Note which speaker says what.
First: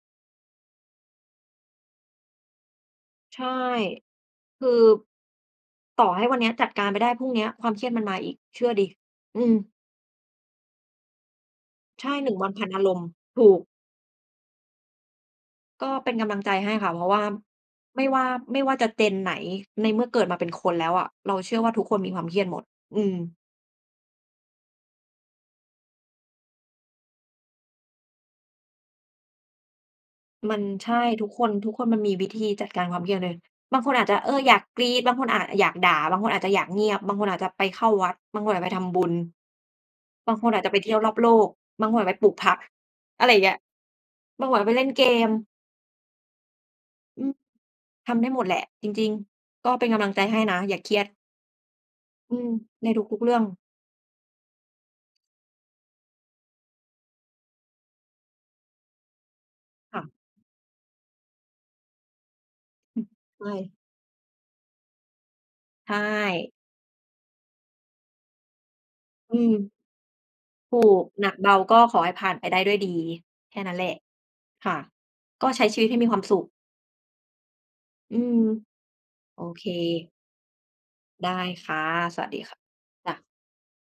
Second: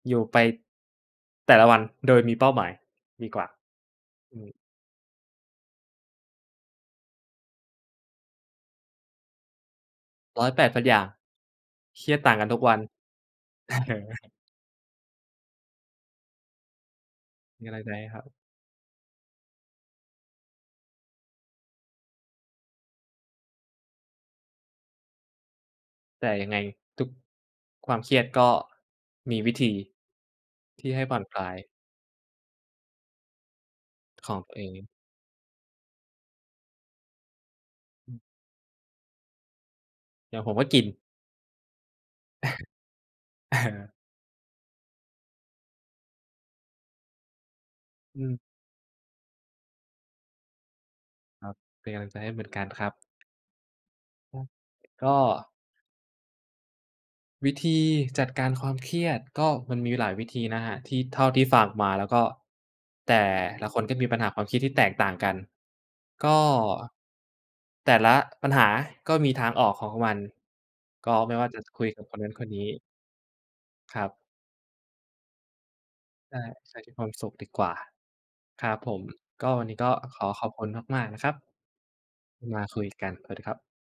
Speaker 1: อยู่ไปแต่ละวัน โดยมีเป้าหมายดี
Speaker 2: ใช
Speaker 1: กว่
Speaker 2: ่
Speaker 1: า อืม
Speaker 2: คือ ต่อให้วันเนี้ยจัดการไปได้ พรุ่งนี้ความเครียดมันมาอีก เชื่อสิ อืม
Speaker 1: ร้อยแปดพันอย่าง เ
Speaker 2: ใ
Speaker 1: ค
Speaker 2: ช
Speaker 1: รี
Speaker 2: ่
Speaker 1: ยด
Speaker 2: หน
Speaker 1: ต่
Speaker 2: ึ
Speaker 1: า
Speaker 2: ่ง
Speaker 1: งก
Speaker 2: ว
Speaker 1: ัน
Speaker 2: ัน
Speaker 1: ทุ
Speaker 2: พ
Speaker 1: ก
Speaker 2: ั
Speaker 1: ว
Speaker 2: น
Speaker 1: ั
Speaker 2: อ
Speaker 1: น
Speaker 2: ารมณ์ ถูก
Speaker 1: เออ
Speaker 2: ก็เป็นกำลังใจให้ค่ะ เพราะว่า
Speaker 1: มีอะไรอีกไหม
Speaker 2: ไม่
Speaker 1: ค
Speaker 2: ว
Speaker 1: รั
Speaker 2: ่า
Speaker 1: บ?
Speaker 2: ไม่ว่าจะ Gen ไหน ในเมื่อเกิดมาเป็นคนแล้วอะ เราเชื่อว่าทุกคนมีความเครียดหมด อืม
Speaker 1: แต่ยังไงทุกความเครียด ก็มีวิธี
Speaker 2: มัน
Speaker 1: ท
Speaker 2: ใ
Speaker 1: ี
Speaker 2: ช
Speaker 1: ่
Speaker 2: ่
Speaker 1: ให้ผ่อ
Speaker 2: ท
Speaker 1: น
Speaker 2: ุก
Speaker 1: ค
Speaker 2: ค
Speaker 1: ลา
Speaker 2: น
Speaker 1: ย
Speaker 2: ทุกคนมันมีวิธีจัดการความเครียด บางคนอาจจะ เ
Speaker 1: ข
Speaker 2: อ
Speaker 1: อง
Speaker 2: อ
Speaker 1: ตั
Speaker 2: อย
Speaker 1: ว
Speaker 2: า
Speaker 1: เ
Speaker 2: ก
Speaker 1: อ
Speaker 2: ก
Speaker 1: ง
Speaker 2: รี๊ด บางคนอาจจะอยากด่า บางคนอาจจะอยากเงียบ บางคนอาจจะไปเข้าวั
Speaker 1: อื
Speaker 2: ด
Speaker 1: อ
Speaker 2: บางคนอาจจะไปทำบุญ บ
Speaker 1: เด
Speaker 2: า
Speaker 1: ี
Speaker 2: ง
Speaker 1: ๋ย
Speaker 2: ค
Speaker 1: วผ
Speaker 2: น
Speaker 1: ม
Speaker 2: อา
Speaker 1: ก
Speaker 2: จ
Speaker 1: ็
Speaker 2: จะ
Speaker 1: ก
Speaker 2: ไป
Speaker 1: ิน
Speaker 2: เที่ยวรอบโลก บางคนไปปลูกผัก อะไรอย่างเงี้
Speaker 1: เ
Speaker 2: ย
Speaker 1: ออ
Speaker 2: บางคนอาจไปเล่นเกม อืม ท
Speaker 1: อื
Speaker 2: ำได้
Speaker 1: ม
Speaker 2: หมดแหละ จริง ๆ ก็เป็นกำลังใจให้นะ อย่าเครียด
Speaker 1: ครับ เป็นกำลังใจให้
Speaker 2: อื
Speaker 1: เหมื
Speaker 2: ม
Speaker 1: อนกันคร
Speaker 2: ใ
Speaker 1: ั
Speaker 2: น
Speaker 1: บ
Speaker 2: ทุก ๆ เรื่อง
Speaker 1: ก็ วิธีจัดการความเครียด ก็มันมี
Speaker 2: ค่
Speaker 1: หลา
Speaker 2: ะ
Speaker 1: ยวิธีนะครับ ที่เท่าที่ฟังมาแล้ว ก็
Speaker 2: อืม
Speaker 1: แต่
Speaker 2: ใช
Speaker 1: ละ
Speaker 2: ่
Speaker 1: คนก็มีปัญหาความคิดที่แตกต่างกัน
Speaker 2: ใช
Speaker 1: ก็
Speaker 2: ่
Speaker 1: แต่ละปัญหาก็มี
Speaker 2: อื
Speaker 1: ทางออ
Speaker 2: ม
Speaker 1: กของมัน
Speaker 2: ถูก
Speaker 1: ก็
Speaker 2: หน
Speaker 1: ไม
Speaker 2: ั
Speaker 1: ่
Speaker 2: ก
Speaker 1: ว่
Speaker 2: เ
Speaker 1: า
Speaker 2: บ
Speaker 1: จ
Speaker 2: า
Speaker 1: ะ
Speaker 2: ก
Speaker 1: ค
Speaker 2: ็
Speaker 1: ุย
Speaker 2: ข
Speaker 1: ก
Speaker 2: อ
Speaker 1: ับ
Speaker 2: ให
Speaker 1: ค
Speaker 2: ้
Speaker 1: น
Speaker 2: ผ
Speaker 1: นั
Speaker 2: ่
Speaker 1: ้
Speaker 2: า
Speaker 1: น
Speaker 2: น
Speaker 1: ค
Speaker 2: ไป
Speaker 1: น
Speaker 2: ได
Speaker 1: น
Speaker 2: ้
Speaker 1: ี
Speaker 2: ด้วย
Speaker 1: ้
Speaker 2: ดี แค่นั้นแหล
Speaker 1: ค
Speaker 2: ะ
Speaker 1: รับ
Speaker 2: ค่ะ ก็ใช้ชีวิตให้มีความส
Speaker 1: ใช
Speaker 2: ุ
Speaker 1: ่
Speaker 2: ข
Speaker 1: ใช้ชีวิตให้มีความสุขดีกว่า
Speaker 2: อืม
Speaker 1: ครับผม
Speaker 2: โอ
Speaker 1: ก็ว
Speaker 2: เค
Speaker 1: ันนี้ก็ขอขอบคุณมาก ๆ นะ
Speaker 2: ไ
Speaker 1: ค
Speaker 2: ด
Speaker 1: ร
Speaker 2: ้
Speaker 1: ับ
Speaker 2: ค่ะ สวัสดี
Speaker 1: ที
Speaker 2: ค
Speaker 1: ่
Speaker 2: ่ะ
Speaker 1: มาคุยก
Speaker 2: จ
Speaker 1: ัน
Speaker 2: ้ะ
Speaker 1: สวัสดีครับ